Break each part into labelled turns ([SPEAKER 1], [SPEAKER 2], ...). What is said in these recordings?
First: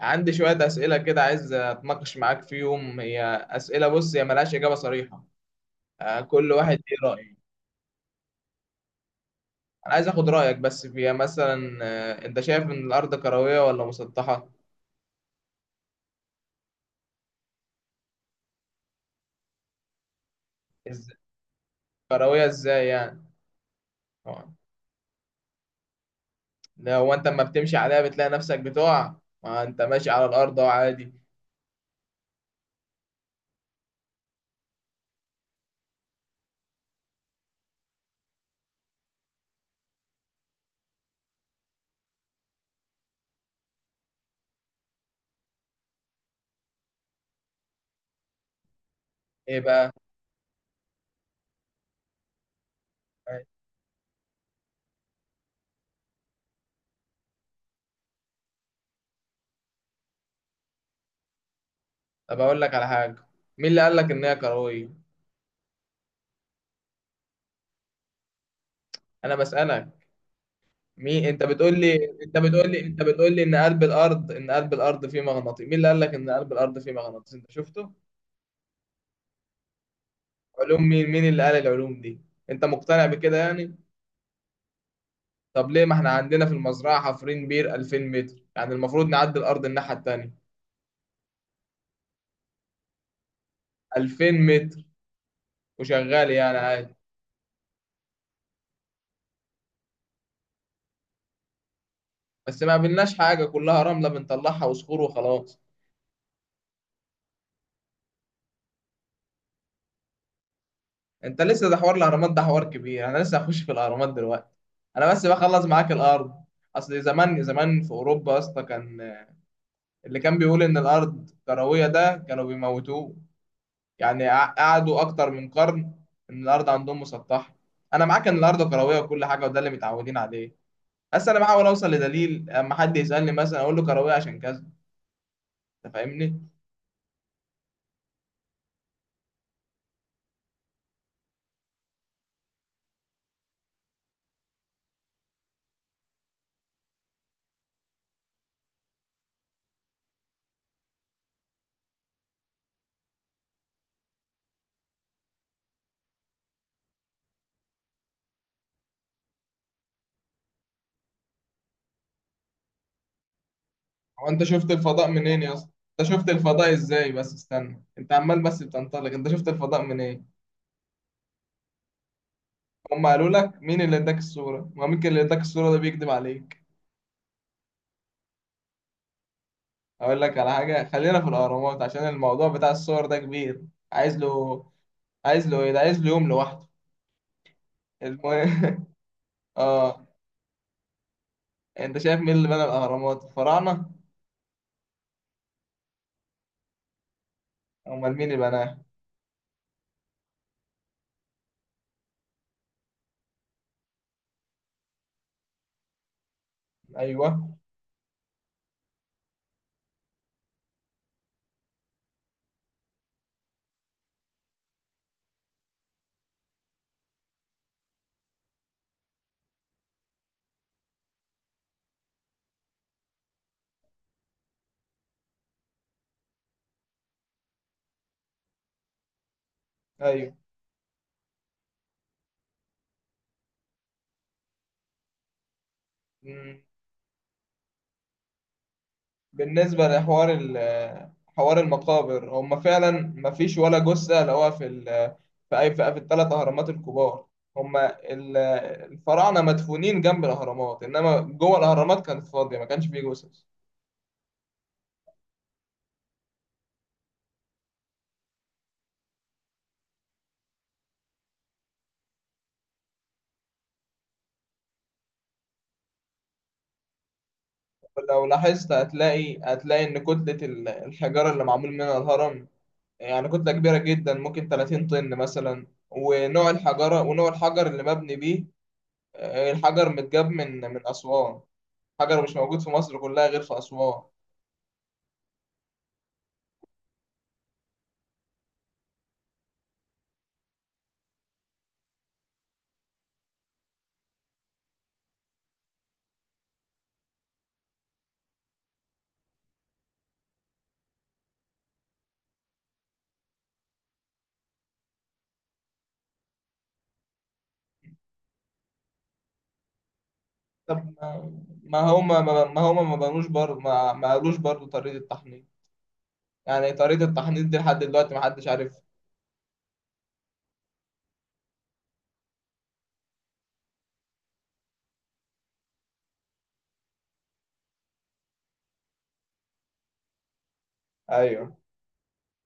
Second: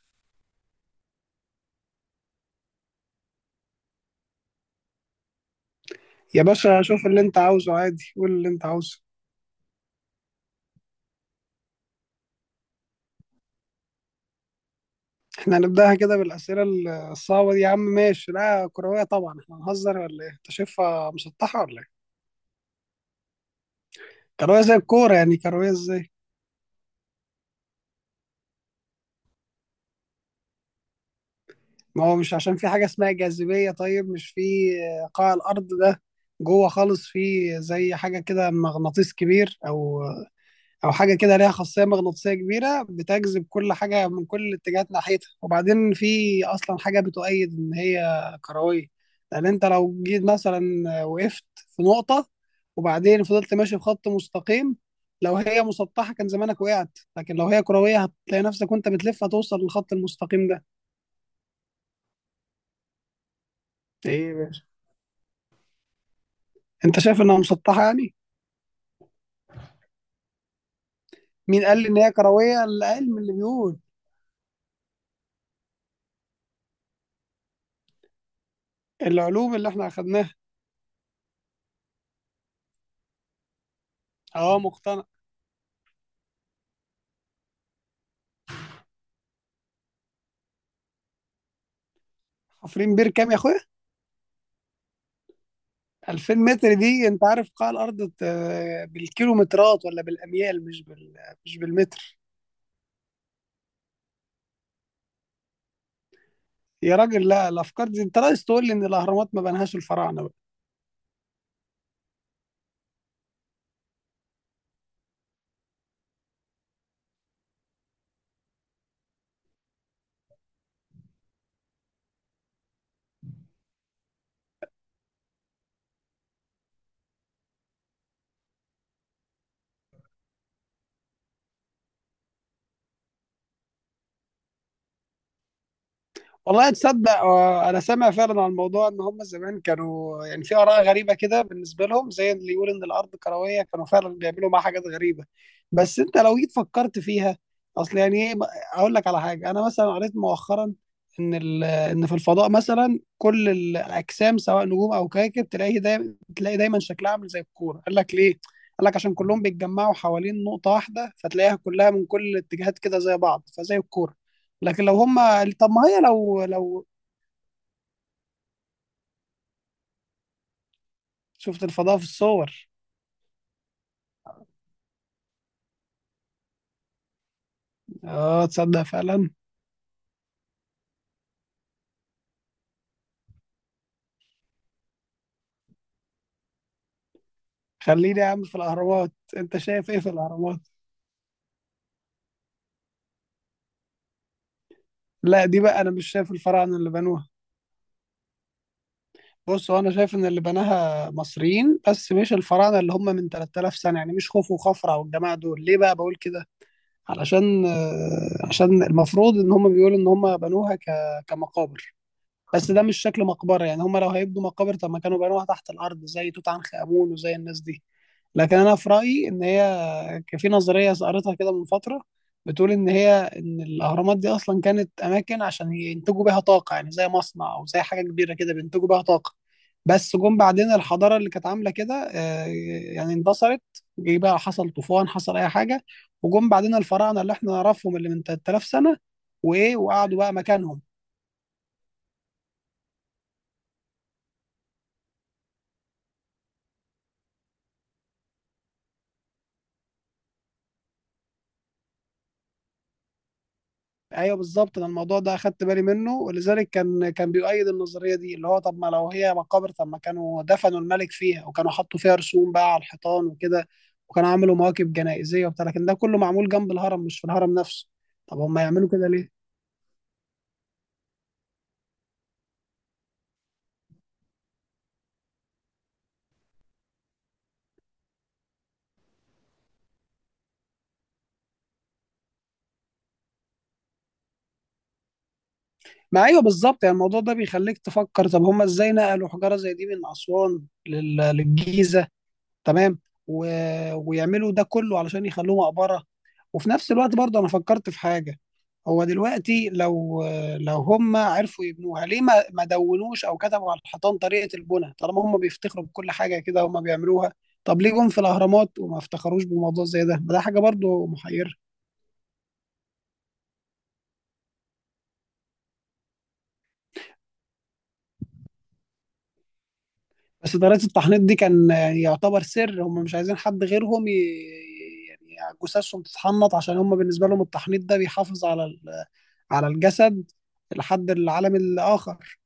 [SPEAKER 1] عندي شوية أسئلة كده، عايز أتناقش معاك فيهم. هي أسئلة، بص، هي ملهاش إجابة صريحة.
[SPEAKER 2] يا
[SPEAKER 1] كل واحد
[SPEAKER 2] باشا، شوف
[SPEAKER 1] ليه
[SPEAKER 2] اللي
[SPEAKER 1] رأي.
[SPEAKER 2] انت عاوزه عادي، قول اللي انت عاوزه.
[SPEAKER 1] أنا عايز أخد رأيك بس فيها، مثلا أنت شايف إن الأرض كروية ولا مسطحة؟
[SPEAKER 2] احنا هنبداها كده بالاسئله الصعبه دي يا عم. ماشي، لا كرويه طبعا. احنا هنهزر ولا ايه؟ انت
[SPEAKER 1] إز...
[SPEAKER 2] شايفها مسطحه ولا ايه؟
[SPEAKER 1] كروية إزاي يعني؟ آه،
[SPEAKER 2] كرويه زي الكوره يعني. كرويه ازاي؟
[SPEAKER 1] ده هو أنت أما بتمشي عليها بتلاقي نفسك بتقع. ما أنت ماشي على الأرض أهو عادي.
[SPEAKER 2] ما هو مش عشان في حاجه اسمها جاذبيه؟ طيب، مش في قاع الارض ده، جوه خالص، في زي حاجه كده، مغناطيس كبير او حاجه كده ليها خاصيه مغناطيسيه كبيره بتجذب كل حاجه من كل الاتجاهات ناحيتها، وبعدين في اصلا حاجه بتؤيد ان هي كرويه. لان
[SPEAKER 1] إيه
[SPEAKER 2] انت
[SPEAKER 1] بقى؟
[SPEAKER 2] لو جيت مثلا وقفت في نقطه وبعدين
[SPEAKER 1] آه،
[SPEAKER 2] فضلت ماشي في خط مستقيم، لو هي مسطحه كان زمانك وقعت، لكن لو هي كرويه هتلاقي نفسك وانت بتلف هتوصل للخط المستقيم ده.
[SPEAKER 1] طب أقول لك على حاجة. مين اللي قال لك إن
[SPEAKER 2] ايه يا
[SPEAKER 1] هي
[SPEAKER 2] باشا؟
[SPEAKER 1] كروية؟
[SPEAKER 2] انت شايف انها مسطحه يعني؟
[SPEAKER 1] أنا بسألك. مين؟ انت
[SPEAKER 2] مين قال
[SPEAKER 1] بتقول
[SPEAKER 2] لي
[SPEAKER 1] لي
[SPEAKER 2] ان هي
[SPEAKER 1] انت
[SPEAKER 2] كرويه؟
[SPEAKER 1] بتقول لي انت
[SPEAKER 2] العلم
[SPEAKER 1] بتقول
[SPEAKER 2] اللي
[SPEAKER 1] لي ان
[SPEAKER 2] بيقول،
[SPEAKER 1] قلب الارض ان قلب الارض فيه مغناطيس. مين اللي قال لك ان قلب الارض فيه مغناطيس؟ انت شفته؟
[SPEAKER 2] العلوم اللي احنا اخدناها.
[SPEAKER 1] علوم مين اللي قال العلوم دي؟ انت مقتنع بكده يعني؟
[SPEAKER 2] اه، مقتنع.
[SPEAKER 1] طب ليه، ما احنا عندنا في المزرعه حفرين بير 2000 متر، يعني المفروض نعدي الارض الناحيه التانيه.
[SPEAKER 2] حفرين بير كام يا اخويا؟
[SPEAKER 1] 2000 متر وشغال
[SPEAKER 2] 2000
[SPEAKER 1] يعني
[SPEAKER 2] متر
[SPEAKER 1] عادي.
[SPEAKER 2] دي، انت عارف قاع الارض بالكيلومترات ولا بالاميال، مش بالمتر.
[SPEAKER 1] بس ما قابلناش حاجه، كلها رمله بنطلعها وصخور وخلاص.
[SPEAKER 2] يا راجل، لا، الافكار دي، انت عايز تقول لي ان الاهرامات ما بنهاش الفراعنه؟
[SPEAKER 1] انت لسه؟ ده حوار الاهرامات ده حوار كبير، انا لسه هخش في الاهرامات دلوقتي. انا بس بخلص معاك الارض. اصل زمان زمان في اوروبا يا اسطى كان اللي كان بيقول إن الأرض كروية ده كانوا بيموتوه. يعني قعدوا أكتر من قرن إن الأرض عندهم مسطحة. أنا معاك إن الأرض كروية وكل حاجة، وده اللي متعودين عليه. بس أنا بحاول أوصل لدليل، أما حد يسألني مثلا أقول له كروية عشان كذا. أنت فاهمني؟
[SPEAKER 2] والله تصدق، انا سامع فعلا عن الموضوع ان هم زمان كانوا يعني في اراء غريبه كده بالنسبه لهم، زي اللي يقول ان الارض كرويه كانوا فعلا بيعملوا معاها حاجات غريبه. بس انت لو جيت فكرت فيها، اصل يعني ايه؟ اقول لك على حاجه، انا مثلا قريت مؤخرا ان ان في الفضاء مثلا كل الاجسام، سواء نجوم او كواكب، تلاقي دايما شكلها عامل زي الكوره. قال لك ليه؟ قال لك عشان كلهم بيتجمعوا حوالين نقطه واحده، فتلاقيها كلها من كل الاتجاهات كده زي بعض، فزي الكوره.
[SPEAKER 1] هو أنت شفت
[SPEAKER 2] لكن لو
[SPEAKER 1] الفضاء
[SPEAKER 2] هم،
[SPEAKER 1] منين يا اسطى؟
[SPEAKER 2] طب ما هي،
[SPEAKER 1] أنت شفت
[SPEAKER 2] لو
[SPEAKER 1] الفضاء
[SPEAKER 2] لو
[SPEAKER 1] إزاي؟ بس استنى، أنت عمال بس بتنطلق. أنت شفت الفضاء منين؟
[SPEAKER 2] شفت الفضاء في الصور.
[SPEAKER 1] هم قالوا لك. مين اللي اداك الصورة؟ ما ممكن اللي اداك الصورة ده بيكذب عليك.
[SPEAKER 2] اه، تصدق فعلا.
[SPEAKER 1] أقول لك على حاجة، خلينا في الأهرامات، عشان الموضوع بتاع الصور ده كبير، عايز له عايز له ايه؟ ده عايز له يوم لوحده.
[SPEAKER 2] خليني يا عم في
[SPEAKER 1] المهم.
[SPEAKER 2] الاهرامات. انت شايف ايه
[SPEAKER 1] اه،
[SPEAKER 2] في الاهرامات؟
[SPEAKER 1] انت شايف مين اللي بنى الاهرامات؟ الفراعنه؟
[SPEAKER 2] لا، دي بقى انا مش شايف الفراعنه اللي بنوها.
[SPEAKER 1] امال مين اللي بناها؟
[SPEAKER 2] بص، هو انا شايف ان اللي بناها مصريين بس مش الفراعنه اللي هم من 3000 سنه، يعني مش خوفو وخفرع والجماعه دول. ليه بقى بقول كده؟
[SPEAKER 1] ايوه.
[SPEAKER 2] علشان آه، عشان المفروض ان هم بيقولوا ان هم بنوها كمقابر. بس ده مش شكل مقبره، يعني هم لو هيبنوا مقابر طب ما كانوا بنوها تحت الارض زي توت عنخ امون وزي الناس دي. لكن انا في رايي ان هي، كان في نظريه قريتها كده من فتره بتقول ان الاهرامات دي اصلا كانت اماكن عشان ينتجوا بيها طاقه، يعني زي مصنع او زي حاجه كبيره كده بينتجوا بيها طاقه. بس
[SPEAKER 1] ايوه.
[SPEAKER 2] جم بعدين الحضاره اللي كانت عامله كده يعني اندثرت. جه بقى، حصل طوفان، حصل اي حاجه، وجم
[SPEAKER 1] مم.
[SPEAKER 2] بعدين الفراعنه اللي احنا نعرفهم اللي من 3000 سنه، وايه،
[SPEAKER 1] بالنسبه
[SPEAKER 2] وقعدوا
[SPEAKER 1] لحوار
[SPEAKER 2] بقى مكانهم.
[SPEAKER 1] حوار المقابر، هم فعلا ما فيش ولا جثه لقوها في في اي، في الثلاث اهرامات الكبار. هم الفراعنه مدفونين جنب الاهرامات، انما جوه الاهرامات كانت فاضيه، ما كانش فيه جثث.
[SPEAKER 2] ايوه، بالظبط، انا الموضوع ده اخدت بالي منه، ولذلك كان بيؤيد النظريه دي، اللي هو طب ما لو هي مقابر طب ما كانوا دفنوا الملك فيها، وكانوا حطوا فيها رسوم بقى على الحيطان وكده، وكانوا عملوا مواكب جنائزيه وبتاع، لكن ده كله معمول جنب الهرم مش في الهرم نفسه.
[SPEAKER 1] لو
[SPEAKER 2] طب هم
[SPEAKER 1] لاحظت
[SPEAKER 2] يعملوا كده ليه؟
[SPEAKER 1] هتلاقي ان كتله الحجاره اللي معمول منها الهرم، يعني كتلة كبيرة جدا، ممكن 30 طن مثلا، ونوع الحجارة ونوع الحجر اللي مبني بيه. الحجر متجاب من أسوان، حجر مش موجود في مصر كلها غير في أسوان.
[SPEAKER 2] ما ايوه، بالظبط، يعني الموضوع ده بيخليك تفكر، طب هم ازاي نقلوا حجاره زي دي من اسوان للجيزه؟ تمام. و... ويعملوا ده كله علشان يخلوه مقبره؟ وفي نفس الوقت برضه انا فكرت في حاجه، هو دلوقتي لو هم عرفوا يبنوها ليه ما دونوش او كتبوا على الحيطان طريقه البناء، طالما هم بيفتخروا بكل حاجه كده هم بيعملوها؟ طب ليه جم في الاهرامات وما افتخروش بموضوع زي ده؟ ما ده حاجه
[SPEAKER 1] طب
[SPEAKER 2] برضو
[SPEAKER 1] ما،
[SPEAKER 2] محيره.
[SPEAKER 1] ما هما ما بنوش برضه، ما قالوش برضه طريقة التحنيط. يعني طريقة التحنيط دي لحد دلوقتي ما حدش عارف.
[SPEAKER 2] بس طريقه التحنيط دي كان يعتبر سر، هم مش عايزين حد غيرهم يعني جثثهم تتحنط، عشان هم بالنسبه لهم التحنيط ده بيحافظ على على الجسد لحد
[SPEAKER 1] ايوه.
[SPEAKER 2] العالم الاخر.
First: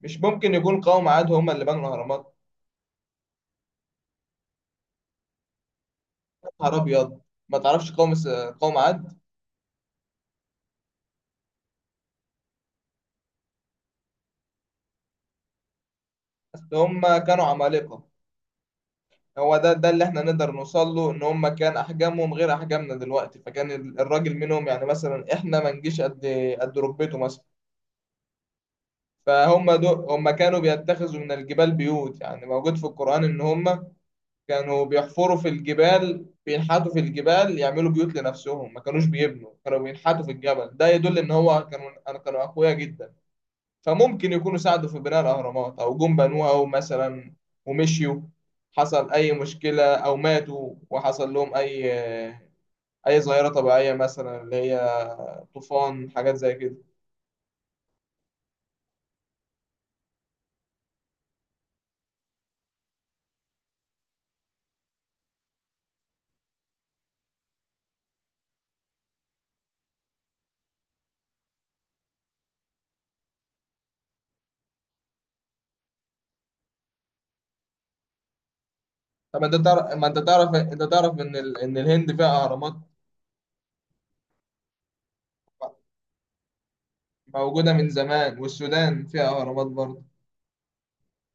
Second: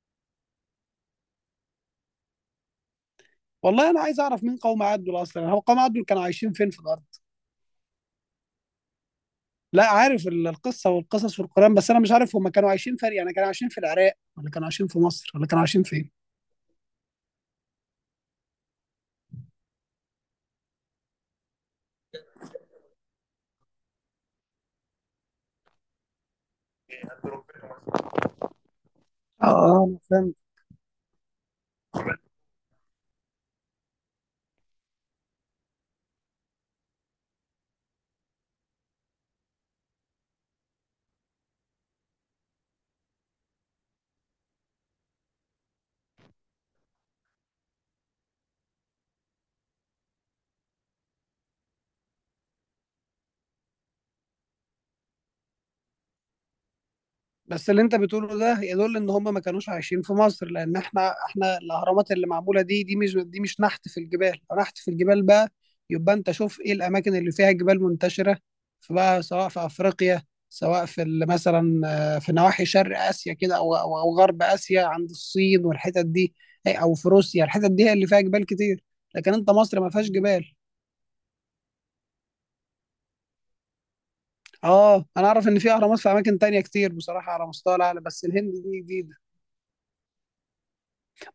[SPEAKER 1] مش ممكن يكون قوم عاد هما اللي بنوا الأهرامات؟
[SPEAKER 2] والله انا عايز اعرف مين قوم عدول اصلا. هو قوم عدول كانوا
[SPEAKER 1] يا
[SPEAKER 2] عايشين فين
[SPEAKER 1] نهار
[SPEAKER 2] في الارض؟
[SPEAKER 1] أبيض، ما تعرفش قوم عاد؟
[SPEAKER 2] لا، عارف القصه والقصص في القران، بس انا مش عارف هم كانوا عايشين فين، يعني كانوا عايشين في العراق ولا كانوا عايشين في مصر ولا كانوا عايشين فين؟
[SPEAKER 1] أصل هما كانوا عمالقة. هو ده اللي احنا نقدر نوصل له، ان هم كان احجامهم غير احجامنا دلوقتي. فكان الراجل منهم، يعني مثلا احنا ما نجيش قد ركبته مثلا.
[SPEAKER 2] اه،
[SPEAKER 1] فهم
[SPEAKER 2] أنا
[SPEAKER 1] دول هم
[SPEAKER 2] فاهم.
[SPEAKER 1] كانوا بيتخذوا من الجبال بيوت. يعني موجود في القرآن ان هم كانوا بيحفروا في الجبال، بينحتوا في الجبال، يعملوا بيوت لنفسهم، ما كانوش بيبنوا، كانوا بينحتوا في الجبل. ده يدل ان هو كانوا اقوياء جدا. فممكن يكونوا ساعدوا في بناء الأهرامات، أو جم بنوها مثلا ومشيوا، حصل أي مشكلة أو ماتوا، وحصل لهم أي ظاهرة طبيعية مثلا، اللي هي طوفان، حاجات زي كده.
[SPEAKER 2] بس اللي انت بتقوله ده يدل ان هم ما كانوش عايشين في مصر، لان احنا الاهرامات اللي معموله دي مش نحت في الجبال. لو نحت في الجبال بقى، يبقى انت شوف ايه الاماكن اللي فيها جبال منتشره، فبقى سواء في افريقيا، سواء في مثلا في نواحي شرق اسيا كده او او أو غرب اسيا عند الصين والحتت دي، او في روسيا. الحتت دي هي اللي فيها جبال كتير، لكن
[SPEAKER 1] طب
[SPEAKER 2] انت
[SPEAKER 1] أنت تعرف
[SPEAKER 2] مصر ما
[SPEAKER 1] ما
[SPEAKER 2] فيهاش
[SPEAKER 1] أنت
[SPEAKER 2] جبال.
[SPEAKER 1] تعرف أنت تعرف إن إن الهند فيها أهرامات
[SPEAKER 2] اه، انا اعرف ان في اهرامات في اماكن تانية كتير بصراحه على
[SPEAKER 1] موجودة
[SPEAKER 2] مستوى
[SPEAKER 1] من
[SPEAKER 2] العالم، بس
[SPEAKER 1] زمان.
[SPEAKER 2] الهند دي
[SPEAKER 1] والسودان
[SPEAKER 2] دي.
[SPEAKER 1] فيها أهرامات برضه.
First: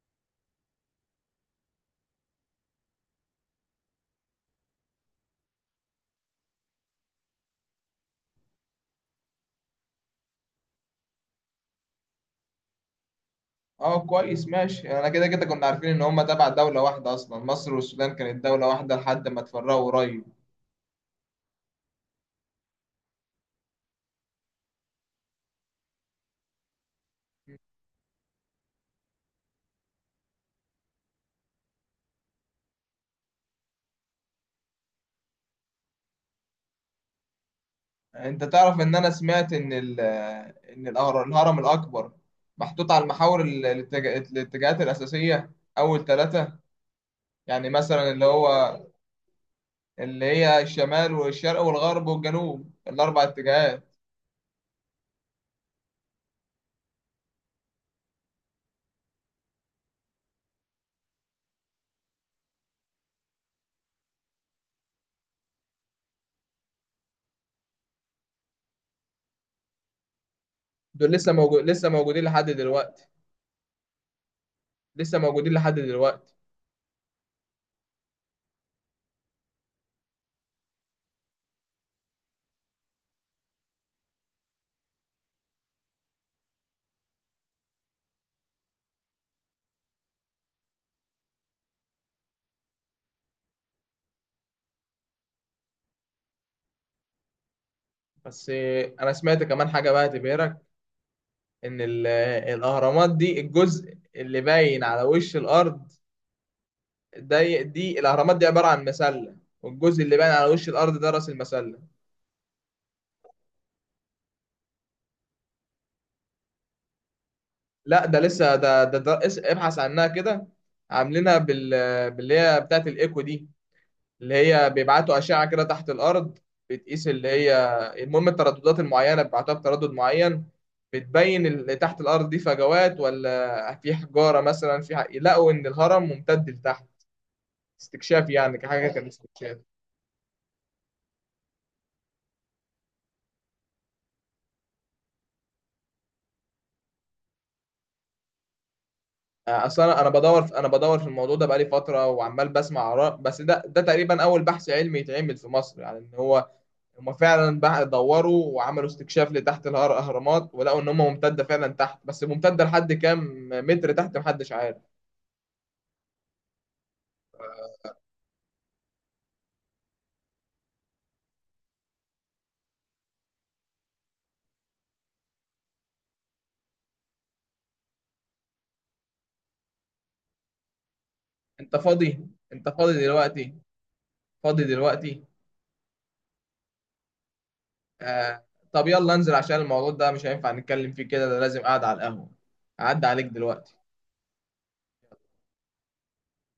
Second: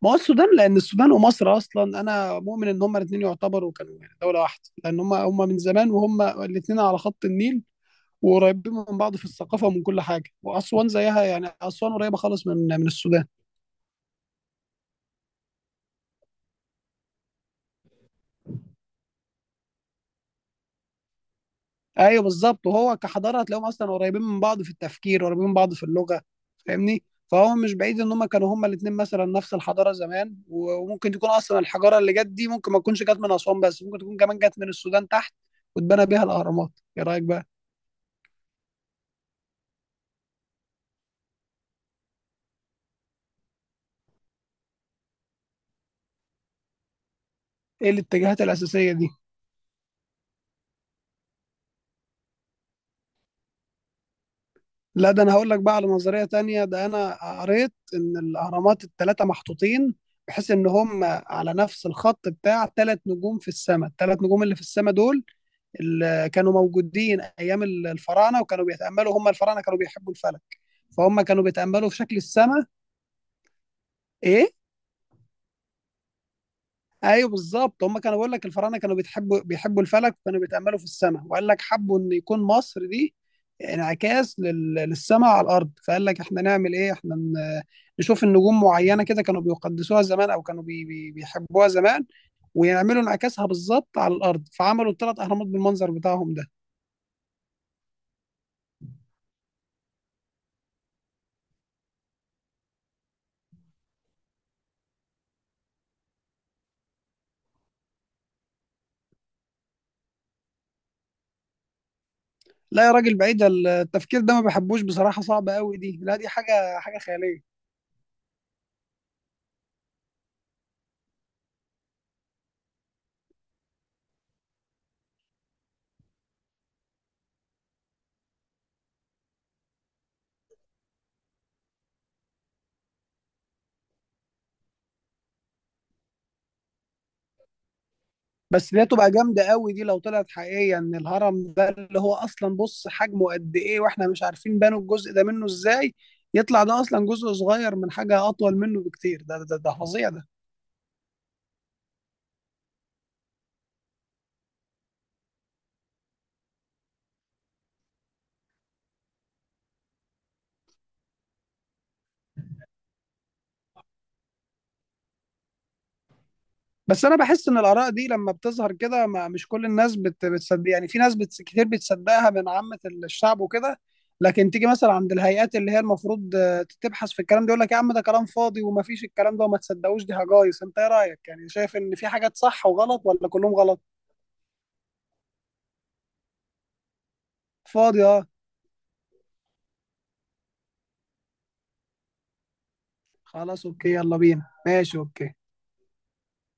[SPEAKER 2] ما هو السودان، لان السودان ومصر اصلا انا مؤمن ان هما الاثنين يعتبروا كانوا يعني دوله واحده، لان هما من زمان، وهما الاثنين على خط النيل وقريبين من بعض في الثقافه ومن كل حاجه. واسوان زيها، يعني اسوان قريبه خالص من السودان.
[SPEAKER 1] أه، كويس، ماشي. أنا كده كده كنا عارفين إن هما تبع دولة واحدة أصلا، مصر والسودان كانت دولة واحدة لحد ما اتفرقوا قريب.
[SPEAKER 2] ايوه، بالظبط، وهو كحضاره هتلاقيهم اصلا قريبين من بعض في التفكير، قريبين من بعض في اللغه. فاهمني؟ فهو مش بعيد ان هما كانوا هما الاثنين مثلا نفس الحضاره زمان، وممكن تكون اصلا الحجاره اللي جت دي ممكن ما تكونش جت من اسوان، بس ممكن تكون كمان جت من السودان تحت واتبنى بيها الاهرامات. ايه رايك بقى؟
[SPEAKER 1] انت تعرف ان انا سمعت ان الهرم الاكبر محطوط على المحاور، الاتجاهات الاساسيه، اول ثلاثه، يعني
[SPEAKER 2] ايه
[SPEAKER 1] مثلا اللي
[SPEAKER 2] الاتجاهات
[SPEAKER 1] هو،
[SPEAKER 2] الاساسيه دي؟
[SPEAKER 1] اللي هي الشمال والشرق والغرب والجنوب، الاربع اتجاهات.
[SPEAKER 2] لا، ده انا هقول لك بقى على نظريه تانية. ده انا قريت ان الاهرامات الثلاثه محطوطين بحيث ان هم على نفس الخط بتاع ثلاث نجوم في السماء. الثلاث نجوم اللي في السماء دول اللي كانوا موجودين ايام الفراعنه، وكانوا بيتاملوا، هم الفراعنه كانوا بيحبوا الفلك.
[SPEAKER 1] دول
[SPEAKER 2] فهم
[SPEAKER 1] لسه
[SPEAKER 2] كانوا
[SPEAKER 1] لسه
[SPEAKER 2] بيتاملوا في شكل
[SPEAKER 1] موجودين لحد
[SPEAKER 2] السماء.
[SPEAKER 1] دلوقتي.
[SPEAKER 2] ايه؟
[SPEAKER 1] لسه موجودين لحد دلوقتي.
[SPEAKER 2] ايوه، بالظبط. هم كانوا بيقول لك الفراعنه كانوا بيحبوا الفلك، وكانوا بيتاملوا في السماء، وقال لك حبوا ان يكون مصر دي انعكاس للسماء على الارض. فقال لك احنا نعمل ايه، احنا نشوف النجوم معينه كده كانوا بيقدسوها زمان او كانوا بيحبوها زمان، ويعملوا انعكاسها بالظبط على الارض، فعملوا الثلاث اهرامات بالمنظر بتاعهم ده.
[SPEAKER 1] بس انا سمعت كمان حاجه بقى تبهرك، ان الاهرامات دي الجزء اللي باين على وش الارض ده، الاهرامات دي عباره عن مسله، والجزء اللي باين على وش الارض ده راس المسله.
[SPEAKER 2] لا يا راجل، بعيد التفكير ده ما بحبوش بصراحه، صعب قوي دي، لا، دي حاجه خياليه.
[SPEAKER 1] لا، ده لسه، ده ابحث عنها كده. عاملينها باللي هي بتاعت الايكو دي، اللي هي بيبعتوا اشعه كده تحت الارض، بتقيس اللي هي، المهم الترددات المعينه، بيبعتوها بتردد معين، بتبين اللي تحت الارض دي فجوات ولا في حجاره مثلا، لقوا ان الهرم ممتد لتحت. استكشاف يعني،
[SPEAKER 2] بس دي
[SPEAKER 1] كحاجه كان
[SPEAKER 2] هتبقى جامدة
[SPEAKER 1] استكشاف.
[SPEAKER 2] قوي دي لو طلعت حقيقية، ان الهرم ده اللي هو اصلا، بص حجمه قد ايه واحنا مش عارفين بنوا الجزء ده منه ازاي، يطلع ده اصلا جزء صغير من حاجة اطول منه بكتير. ده ده ده
[SPEAKER 1] اصلا
[SPEAKER 2] فظيع ده.
[SPEAKER 1] انا بدور في الموضوع ده بقالي فتره وعمال بسمع اراء. بس ده تقريبا اول بحث علمي يتعمل في مصر. يعني ان هو هما فعلا بقى دوروا وعملوا استكشاف لتحت الاهرامات، ولقوا ان هما ممتده فعلا تحت، بس ممتده لحد كام متر تحت محدش عارف.
[SPEAKER 2] بس انا بحس ان الاراء دي لما بتظهر كده ما مش كل الناس بتصدق، يعني في ناس كتير بتصدقها من عامة الشعب وكده، لكن تيجي مثلا عند الهيئات اللي هي المفروض تبحث في الكلام ده يقول لك يا عم ده كلام فاضي وما فيش الكلام ده وما تصدقوش، دي هجايص. انت ايه رايك يعني؟
[SPEAKER 1] انت
[SPEAKER 2] شايف ان في
[SPEAKER 1] فاضي؟
[SPEAKER 2] حاجات صح
[SPEAKER 1] انت فاضي
[SPEAKER 2] وغلط ولا
[SPEAKER 1] دلوقتي؟
[SPEAKER 2] كلهم غلط؟
[SPEAKER 1] فاضي دلوقتي؟
[SPEAKER 2] فاضي.
[SPEAKER 1] آه. طب يلا انزل، عشان الموضوع ده مش هينفع نتكلم فيه كده، ده لازم قاعد على القهوه. اعدي عليك
[SPEAKER 2] خلاص،
[SPEAKER 1] دلوقتي.
[SPEAKER 2] اوكي، يلا بينا. ماشي، اوكي.